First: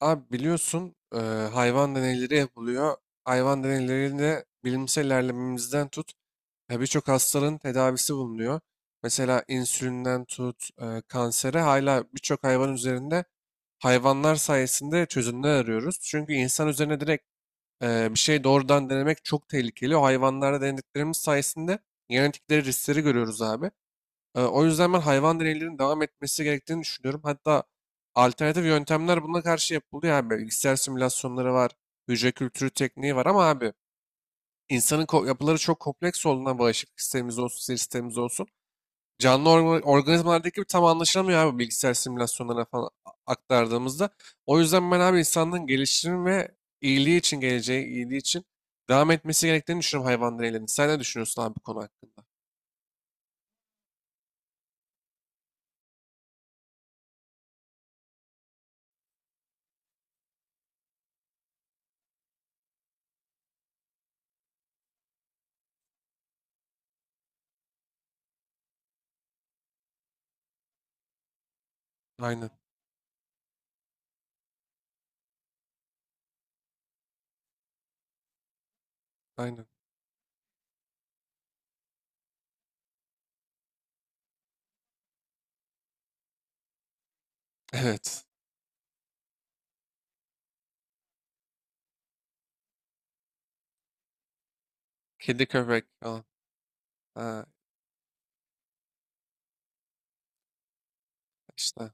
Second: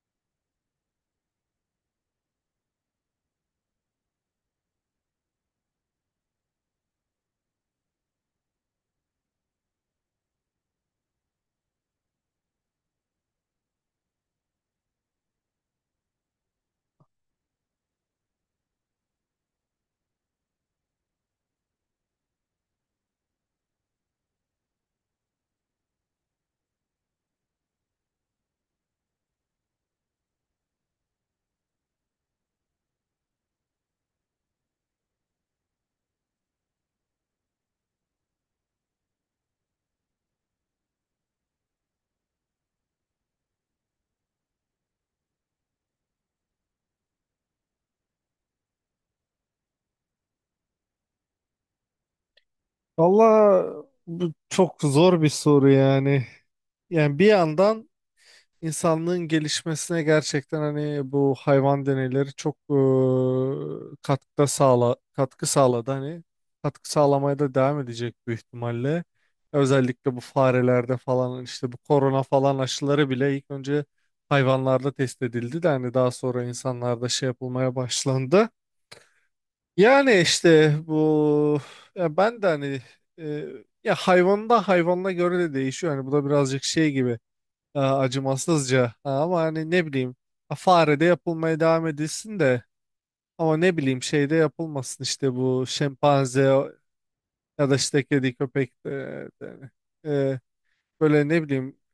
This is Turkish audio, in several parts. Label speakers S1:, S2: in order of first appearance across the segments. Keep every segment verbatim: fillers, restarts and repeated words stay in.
S1: Abi biliyorsun eee, hayvan deneyleri yapılıyor. Hayvan deneylerinde bilimsel ilerlememizden tut ya birçok hastalığın tedavisi bulunuyor. Mesela insülinden tut eee, kansere hala birçok hayvan üzerinde hayvanlar sayesinde çözümler arıyoruz. Çünkü insan üzerine direkt eee, bir şey doğrudan denemek çok tehlikeli. O hayvanlarda denediklerimiz sayesinde genetikleri riskleri görüyoruz abi. Ee, o yüzden ben hayvan deneylerinin devam etmesi gerektiğini düşünüyorum. Hatta alternatif yöntemler buna karşı yapılıyor abi. Bilgisayar simülasyonları var, hücre kültürü tekniği var ama abi insanın ko- yapıları çok kompleks olduğundan bağışıklık sistemimiz olsun, sinir sistemimiz olsun. Canlı orga- organizmalardaki gibi tam anlaşılamıyor abi bilgisayar simülasyonlarına falan a- aktardığımızda. O yüzden ben abi insanlığın gelişimi ve iyiliği için, geleceği iyiliği için devam etmesi gerektiğini düşünüyorum hayvan deneylerinin. Sen ne düşünüyorsun abi bu konu hakkında?
S2: Valla bu çok zor bir soru yani. Yani bir yandan insanlığın gelişmesine gerçekten hani bu hayvan deneyleri çok eee, katkıda sağla katkı sağladı, hani katkı sağlamaya da devam edecek büyük ihtimalle. Özellikle bu farelerde falan işte bu korona
S1: Aynen,
S2: falan aşıları bile ilk önce hayvanlarda test edildi de hani daha sonra insanlarda şey yapılmaya başlandı.
S1: aynen.
S2: Yani işte bu, ya ben de hani, e, ya hayvanda hayvanla göre de değişiyor. Hani bu da birazcık şey gibi, e,
S1: Evet.
S2: acımasızca. Ha, ama hani ne bileyim, ha, fare de yapılmaya devam edilsin de, ama ne bileyim şey de yapılmasın, işte
S1: Kedi
S2: bu
S1: köpek falan.
S2: şempanze
S1: Ha,
S2: ya da işte kedi köpek de, de- hani. e, Böyle ne bileyim,
S1: işte.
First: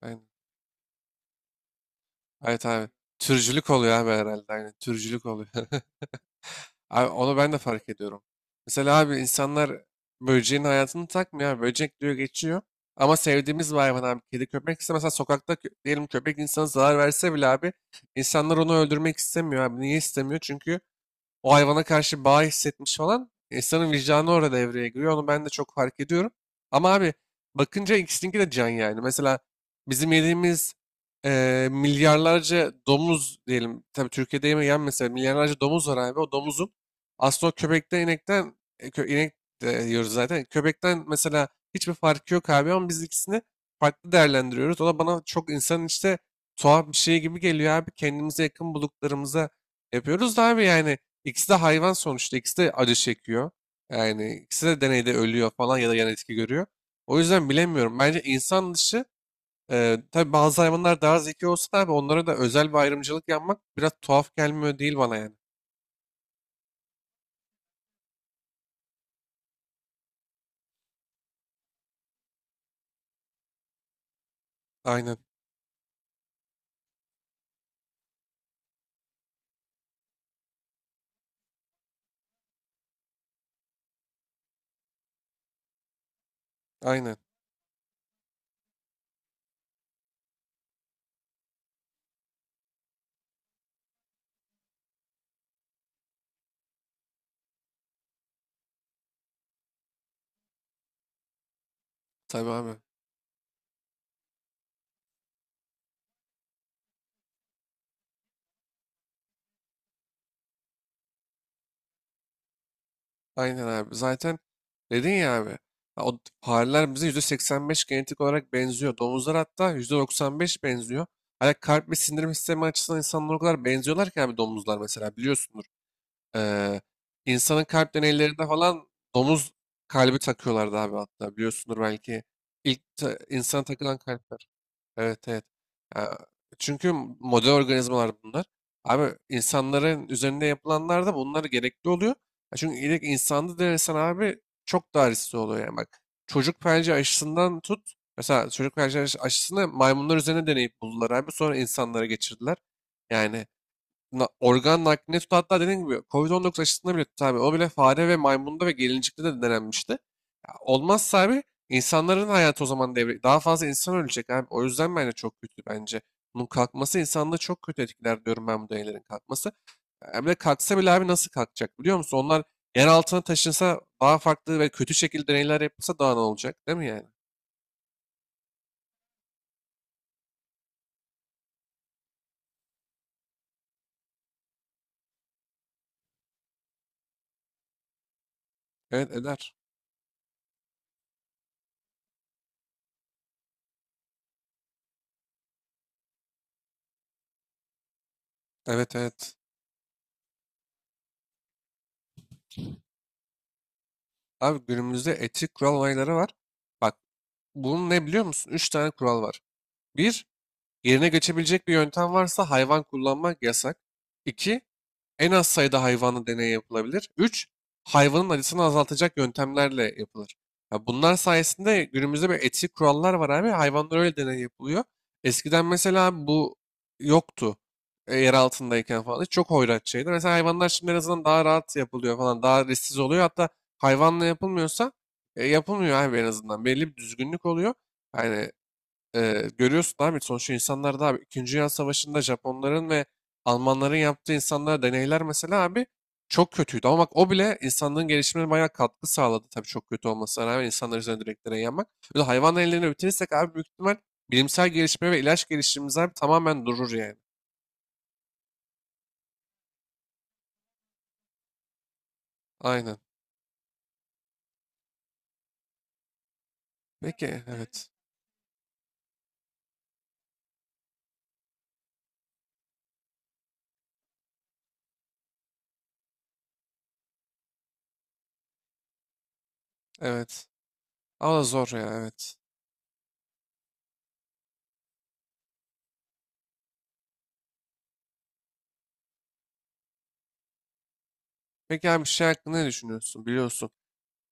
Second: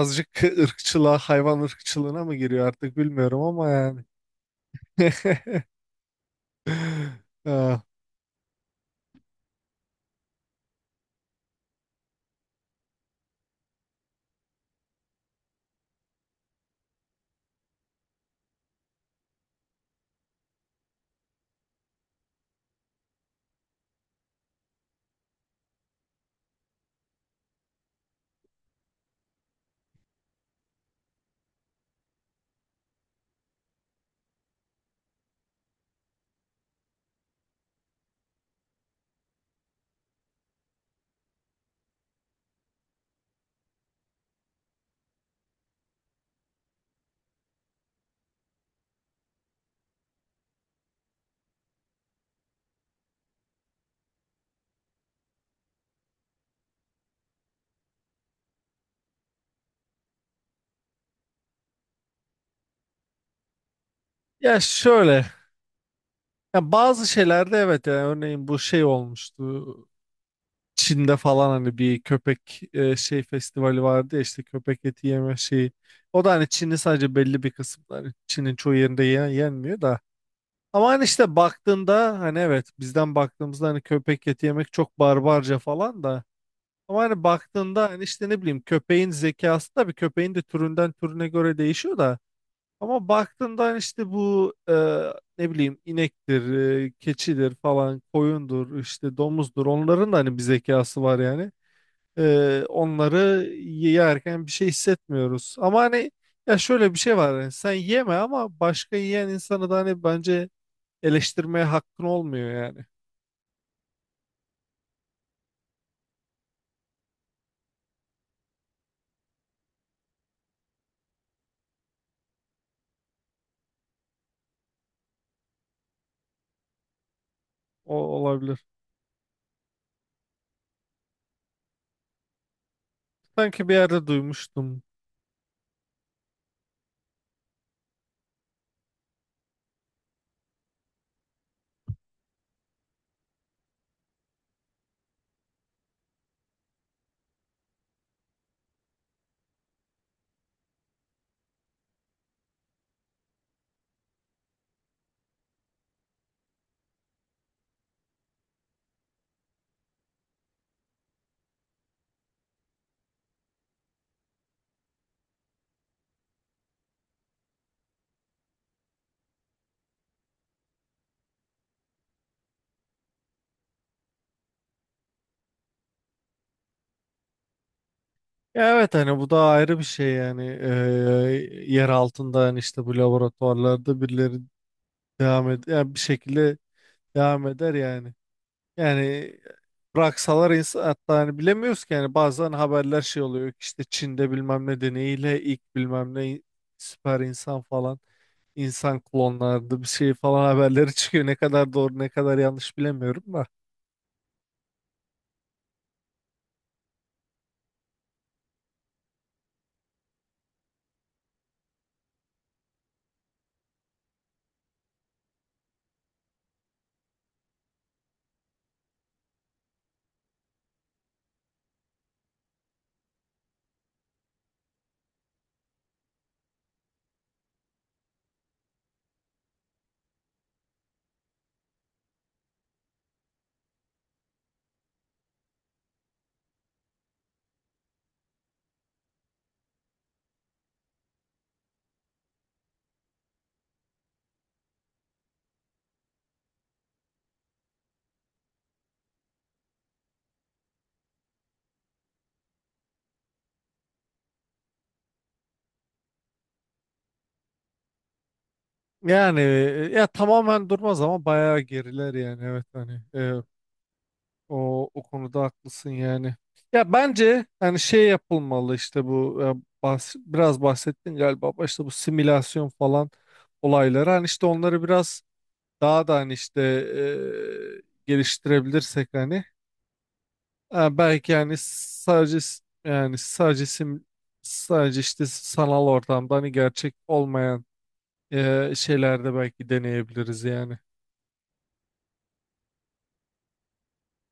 S1: Aynen.
S2: ırkçılığa, hayvan ırkçılığına mı
S1: Evet
S2: giriyor
S1: abi.
S2: artık bilmiyorum, ama
S1: Türcülük oluyor
S2: yani.
S1: abi herhalde. Aynen. Türcülük oluyor. Abi onu ben de
S2: E,
S1: fark ediyorum. Mesela abi insanlar böceğin hayatını takmıyor abi. Böcek diyor geçiyor. Ama sevdiğimiz bir hayvan abi. Kedi köpek ise mesela sokakta kö- diyelim köpek insana zarar verse bile abi insanlar onu öldürmek istemiyor abi. Niye istemiyor? Çünkü o hayvana karşı bağ hissetmiş falan insanın vicdanı orada devreye giriyor. Onu ben de çok fark ediyorum. Ama abi bakınca ikisininki de can yani. Mesela bizim yediğimiz eee, milyarlarca domuz diyelim. Tabii Türkiye'de yemeyen mesela milyarlarca domuz var abi. O domuzun aslında o köpekten inekten e, kö- inek de yiyoruz zaten. Köpekten mesela hiçbir farkı yok abi ama biz ikisini farklı değerlendiriyoruz. O da bana çok insanın işte tuhaf bir şey gibi geliyor abi. Kendimize yakın bulduklarımıza yapıyoruz da abi yani İkisi de hayvan sonuçta. İkisi de acı çekiyor. Yani ikisi de deneyde ölüyor falan ya da yan etki görüyor. O yüzden bilemiyorum. Bence insan dışı e, tabii bazı hayvanlar daha zeki olsa da abi onlara da özel bir ayrımcılık yapmak biraz tuhaf
S2: Ya
S1: gelmiyor değil bana
S2: şöyle.
S1: yani.
S2: Ya bazı şeylerde evet, yani örneğin bu şey olmuştu. Çin'de falan hani bir köpek, e, şey festivali vardı ya, işte köpek eti
S1: Aynen.
S2: yeme şeyi. O da hani Çin'in sadece belli bir kısımları. Hani Çin'in çoğu yerinde yen- yenmiyor da. Ama hani işte baktığında, hani evet, bizden baktığımızda hani köpek eti yemek çok barbarca falan da. Ama
S1: Aynen.
S2: hani baktığında hani işte ne bileyim, köpeğin zekası da, bir köpeğin de türünden türüne göre değişiyor da. Ama baktığında hani işte bu, e, ne bileyim inektir, e, keçidir falan, koyundur, işte domuzdur. Onların da hani bir zekası var yani.
S1: Tabii
S2: E,
S1: abi.
S2: onları yerken bir şey hissetmiyoruz. Ama hani, ya şöyle bir şey var. Yani sen yeme, ama başka yiyen insanı da hani bence eleştirmeye hakkın olmuyor yani.
S1: Aynen abi. Zaten dedin ya abi. Ha, o fareler bize yüzde seksen beş genetik olarak benziyor. Domuzlar hatta yüzde doksan beş benziyor. Hani kalp ve sindirim sistemi açısından insanlar o kadar benziyorlar ki abi domuzlar mesela biliyorsundur. Ee, insanın kalp
S2: O
S1: deneylerinde
S2: olabilir.
S1: falan domuz kalbi takıyorlardı abi hatta biliyorsundur belki. İlk ta- insana
S2: Sanki bir
S1: takılan
S2: yerde
S1: kalpler.
S2: duymuştum.
S1: Evet evet. Ya, çünkü model organizmalar bunlar. Abi insanların üzerinde yapılanlar da bunlar gerekli oluyor. Ya çünkü ilk insanda denesen abi çok daha riskli oluyor yani bak. Çocuk felci aşısından tut. Mesela çocuk felci aş- aşısını maymunlar üzerine deneyip buldular abi. Sonra insanlara geçirdiler. Yani na- organ naklini tut hatta dediğim gibi covid dokuz aşısında bile tut abi. O bile fare ve maymunda ve gelincikte de denenmişti. Ya olmazsa abi insanların hayatı o zaman devre daha fazla insan ölecek abi. O yüzden bence çok kötü bence. Bunun kalkması insanlığı çok kötü etkiler diyorum ben bu deneylerin kalkması. Ya bir de kalksa bile abi nasıl kalkacak biliyor musun? Onlar yer altına taşınsa daha farklı ve kötü şekilde deneyler yapılsa daha ne olacak değil mi yani?
S2: Ya evet, hani bu da ayrı bir şey yani. E, yer altında hani işte bu laboratuvarlarda birileri devam et, yani bir şekilde devam eder yani.
S1: Evet
S2: Yani
S1: eder.
S2: bıraksalar insan, hatta hani bilemiyoruz ki yani, bazen haberler şey oluyor ki, işte Çin'de bilmem ne deneyiyle ilk bilmem ne süper insan falan,
S1: Evet
S2: insan
S1: evet.
S2: klonlardı bir şey falan haberleri çıkıyor. Ne kadar doğru ne kadar yanlış bilemiyorum da.
S1: Abi günümüzde etik kural olayları var. Bak bunun ne biliyor musun? Üç tane kural var. Bir Yerine geçebilecek bir yöntem varsa hayvan kullanmak yasak. iki. En az sayıda hayvanla deney yapılabilir. Üç Hayvanın acısını azaltacak yöntemlerle yapılır. Ya bunlar sayesinde günümüzde bir etik kurallar var abi. Hayvanlar öyle deney yapılıyor. Eskiden mesela bu yoktu. E, yer altındayken falan. Çok hoyrat şeydi. Mesela hayvanlar şimdi en azından daha rahat yapılıyor falan. Daha risksiz oluyor. Hatta hayvanla yapılmıyorsa e, yapılmıyor abi en azından. Belli bir düzgünlük oluyor. Yani ee, görüyorsun abi sonuçta insanlar da abi ikinci. Dünya Savaşı'nda Japonların ve Almanların yaptığı insanlara deneyler mesela abi çok kötüydü. Ama bak o bile insanlığın gelişimine bayağı katkı sağladı tabii çok kötü olmasına rağmen insanlar üzerine direkt deney yapmak. Böyle hayvan ellerini bitirirsek abi büyük ihtimal bilimsel gelişme ve ilaç gelişimimiz abi tamamen durur yani.
S2: Yani e, ya tamamen durmaz ama bayağı geriler yani, evet
S1: Aynen.
S2: hani. e, O, o konuda haklısın yani. Ya
S1: Peki
S2: bence hani
S1: evet.
S2: şey yapılmalı, işte bu, e, bahs- biraz bahsettin galiba başta, bu simülasyon falan olayları hani işte onları biraz daha da hani işte, e, geliştirebilirsek hani,
S1: Evet.
S2: e, belki
S1: Ama
S2: yani
S1: zor ya evet.
S2: sadece s- yani sadece sim sadece işte sanal ortamda hani gerçek olmayan e, şeylerde belki deneyebiliriz yani.
S1: Peki abi bir şey hakkında ne düşünüyorsun biliyorsun.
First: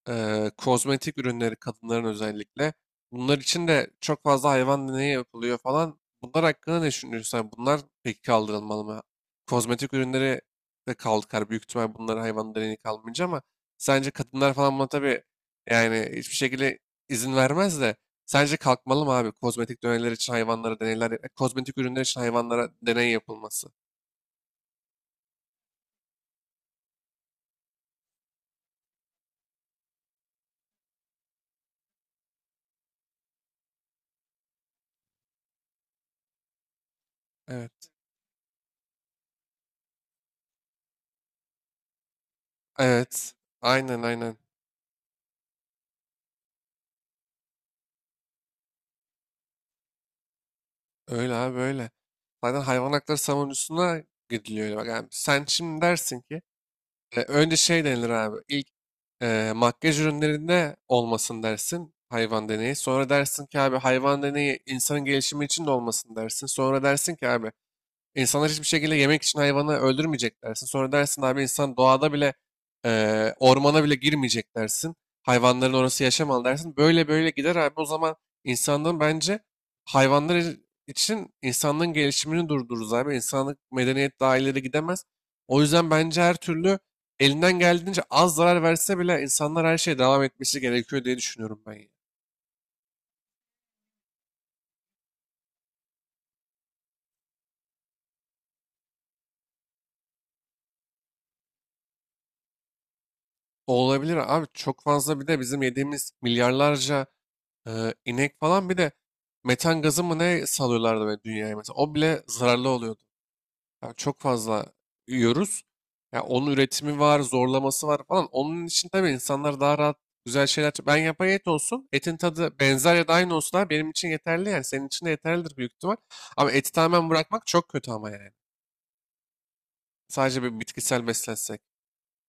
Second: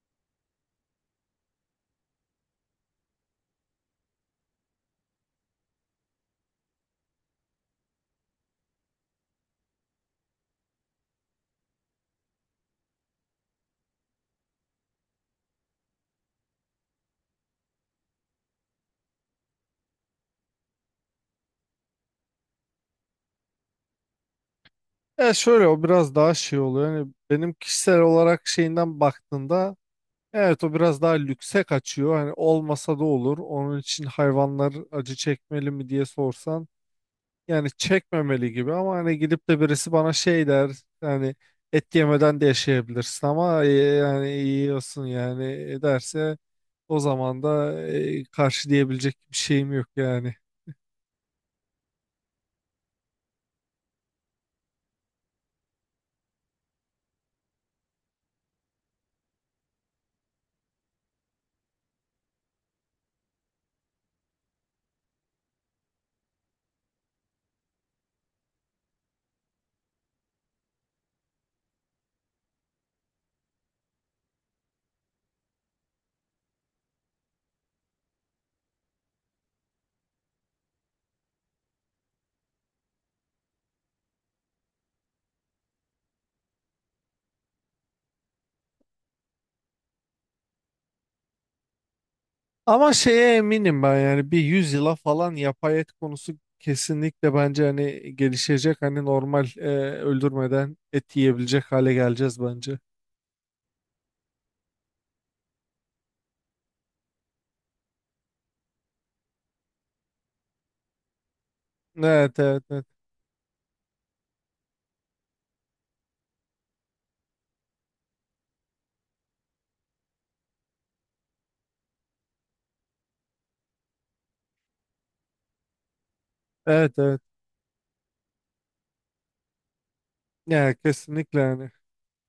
S1: Eee, kozmetik ürünleri kadınların özellikle. Bunlar için de çok fazla hayvan deneyi yapılıyor falan. Bunlar hakkında ne düşünüyorsun? Yani bunlar peki kaldırılmalı mı? Kozmetik ürünleri de kalkar. Büyük ihtimal bunlara hayvan deneyi kalmayınca ama sence kadınlar falan buna tabii yani hiçbir şekilde izin vermez de sence kalkmalı mı abi? Kozmetik deneyler için hayvanlara deneyler, e, kozmetik ürünler için hayvanlara deney yapılması.
S2: Ya şöyle, o biraz daha şey oluyor. Hani benim kişisel olarak şeyinden baktığında evet, o biraz daha lükse kaçıyor. Hani olmasa da olur. Onun için hayvanlar acı çekmeli mi diye sorsan, yani
S1: Evet.
S2: çekmemeli gibi, ama hani gidip de birisi bana şey der yani, et yemeden de yaşayabilirsin
S1: Evet.
S2: ama, e,
S1: Aynen
S2: yani
S1: aynen.
S2: yiyorsun yani, e, derse o zaman da e, karşı diyebilecek bir şeyim yok yani.
S1: Öyle abi öyle. Zaten hayvan hakları savunucusuna gidiliyor. Öyle. Bak yani sen şimdi dersin ki e, önce şey denilir abi. İlk e, makyaj ürünlerinde olmasın dersin hayvan deneyi. Sonra dersin ki abi hayvan deneyi insanın gelişimi için de olmasın dersin. Sonra dersin ki abi İnsanlar hiçbir şekilde yemek için hayvanı öldürmeyecek dersin. Sonra dersin abi insan doğada bile eee, ormana bile girmeyecek dersin. Hayvanların orası yaşamalı dersin. Böyle böyle gider abi. O zaman insanlığın bence hayvanlar i- için insanlığın gelişimini durdururuz abi. İnsanlık medeniyet daha ileri gidemez. O yüzden bence her türlü elinden geldiğince az zarar verse bile insanlar her şeye devam etmesi gerekiyor diye düşünüyorum ben. Ya.
S2: Ama şeye eminim ben, yani bir yüz yıla falan yapay et konusu kesinlikle bence hani gelişecek. Hani normal, e, öldürmeden et yiyebilecek hale geleceğiz bence.
S1: Olabilir abi çok fazla bir de bizim yediğimiz milyarlarca e, inek falan bir de metan gazı mı ne salıyorlardı böyle dünyaya mesela o bile
S2: Evet, evet,
S1: zararlı
S2: evet.
S1: oluyordu. Yani çok fazla yiyoruz. Ya onun üretimi var, zorlaması var falan. Onun için tabii insanlar daha rahat güzel şeyler. Ben yapay et olsun, etin tadı benzer ya da aynı olsun abi benim için yeterli yani senin için de yeterlidir büyük ihtimal. Ama eti
S2: Evet,
S1: tamamen
S2: evet.
S1: bırakmak çok kötü ama yani. Sadece bir
S2: Yani
S1: bitkisel
S2: kesinlikle
S1: beslensek.
S2: yani.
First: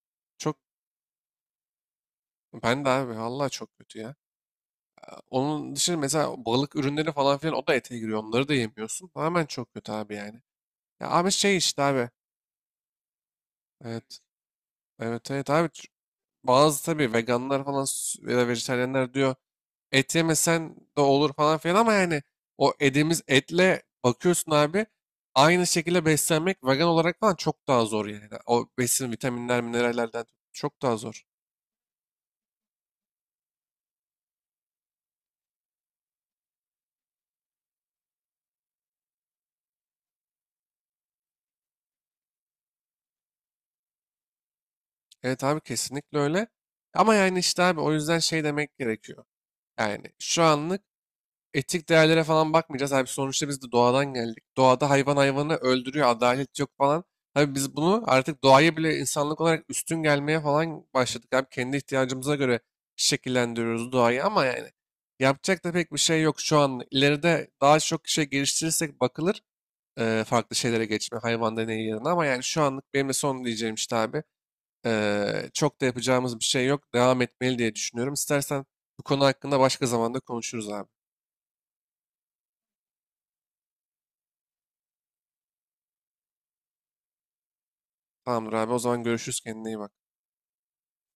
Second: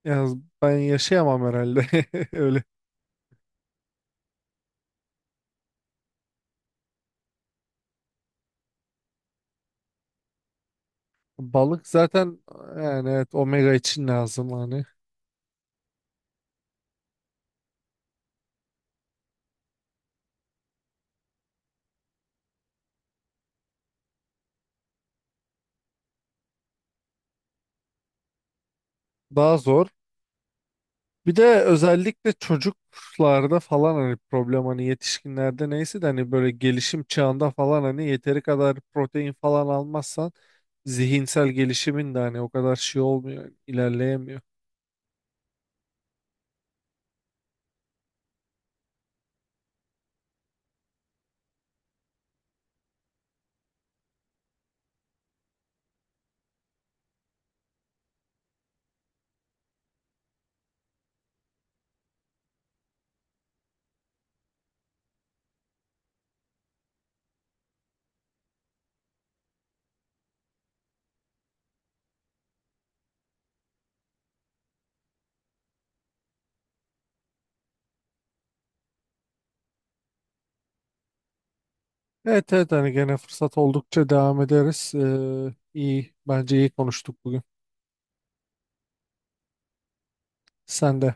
S2: Ya,
S1: Çok
S2: ben yaşayamam herhalde öyle.
S1: ben de abi vallahi çok kötü ya. Onun dışında mesela balık ürünleri falan filan o da ete giriyor. Onları da yemiyorsun. Tamamen çok kötü abi yani. Ya abi şey işte
S2: Balık
S1: abi.
S2: zaten, yani evet, omega için
S1: Evet.
S2: lazım hani.
S1: Evet evet abi. Ç- Bazı tabii veganlar falan s- ya da vejetaryenler diyor et yemesen de olur falan filan ama yani o yediğimiz etle bakıyorsun abi aynı şekilde beslenmek vegan olarak falan çok daha zor yani. O besin
S2: Daha
S1: vitaminler
S2: zor.
S1: minerallerden çok daha zor.
S2: Bir de özellikle çocuklarda falan hani problem, hani yetişkinlerde neyse de, hani böyle gelişim çağında falan hani yeteri kadar protein falan almazsan zihinsel gelişimin de hani o kadar şey olmuyor, ilerleyemiyor.
S1: Evet abi kesinlikle öyle. Ama yani işte abi o yüzden şey demek gerekiyor. Yani şu anlık etik değerlere falan bakmayacağız. Abi sonuçta biz de doğadan geldik. Doğada hayvan hayvanı öldürüyor, adalet yok falan. Abi biz bunu artık doğaya bile insanlık olarak üstün gelmeye falan başladık. Abi kendi ihtiyacımıza göre şekillendiriyoruz doğayı ama yani yapacak da pek bir şey yok şu an. İleride daha çok şey geliştirirsek bakılır eee, farklı şeylere geçme hayvan deneyi yerine ama yani şu anlık benim de son diyeceğim işte abi. Eee, çok da yapacağımız bir şey yok. Devam etmeli diye düşünüyorum. İstersen bu konu hakkında başka zamanda konuşuruz abi.
S2: Evet evet, hani gene fırsat oldukça devam ederiz. Ee, iyi, bence iyi konuştuk bugün.
S1: Tamamdır abi o zaman görüşürüz kendine iyi bak.
S2: Sen de.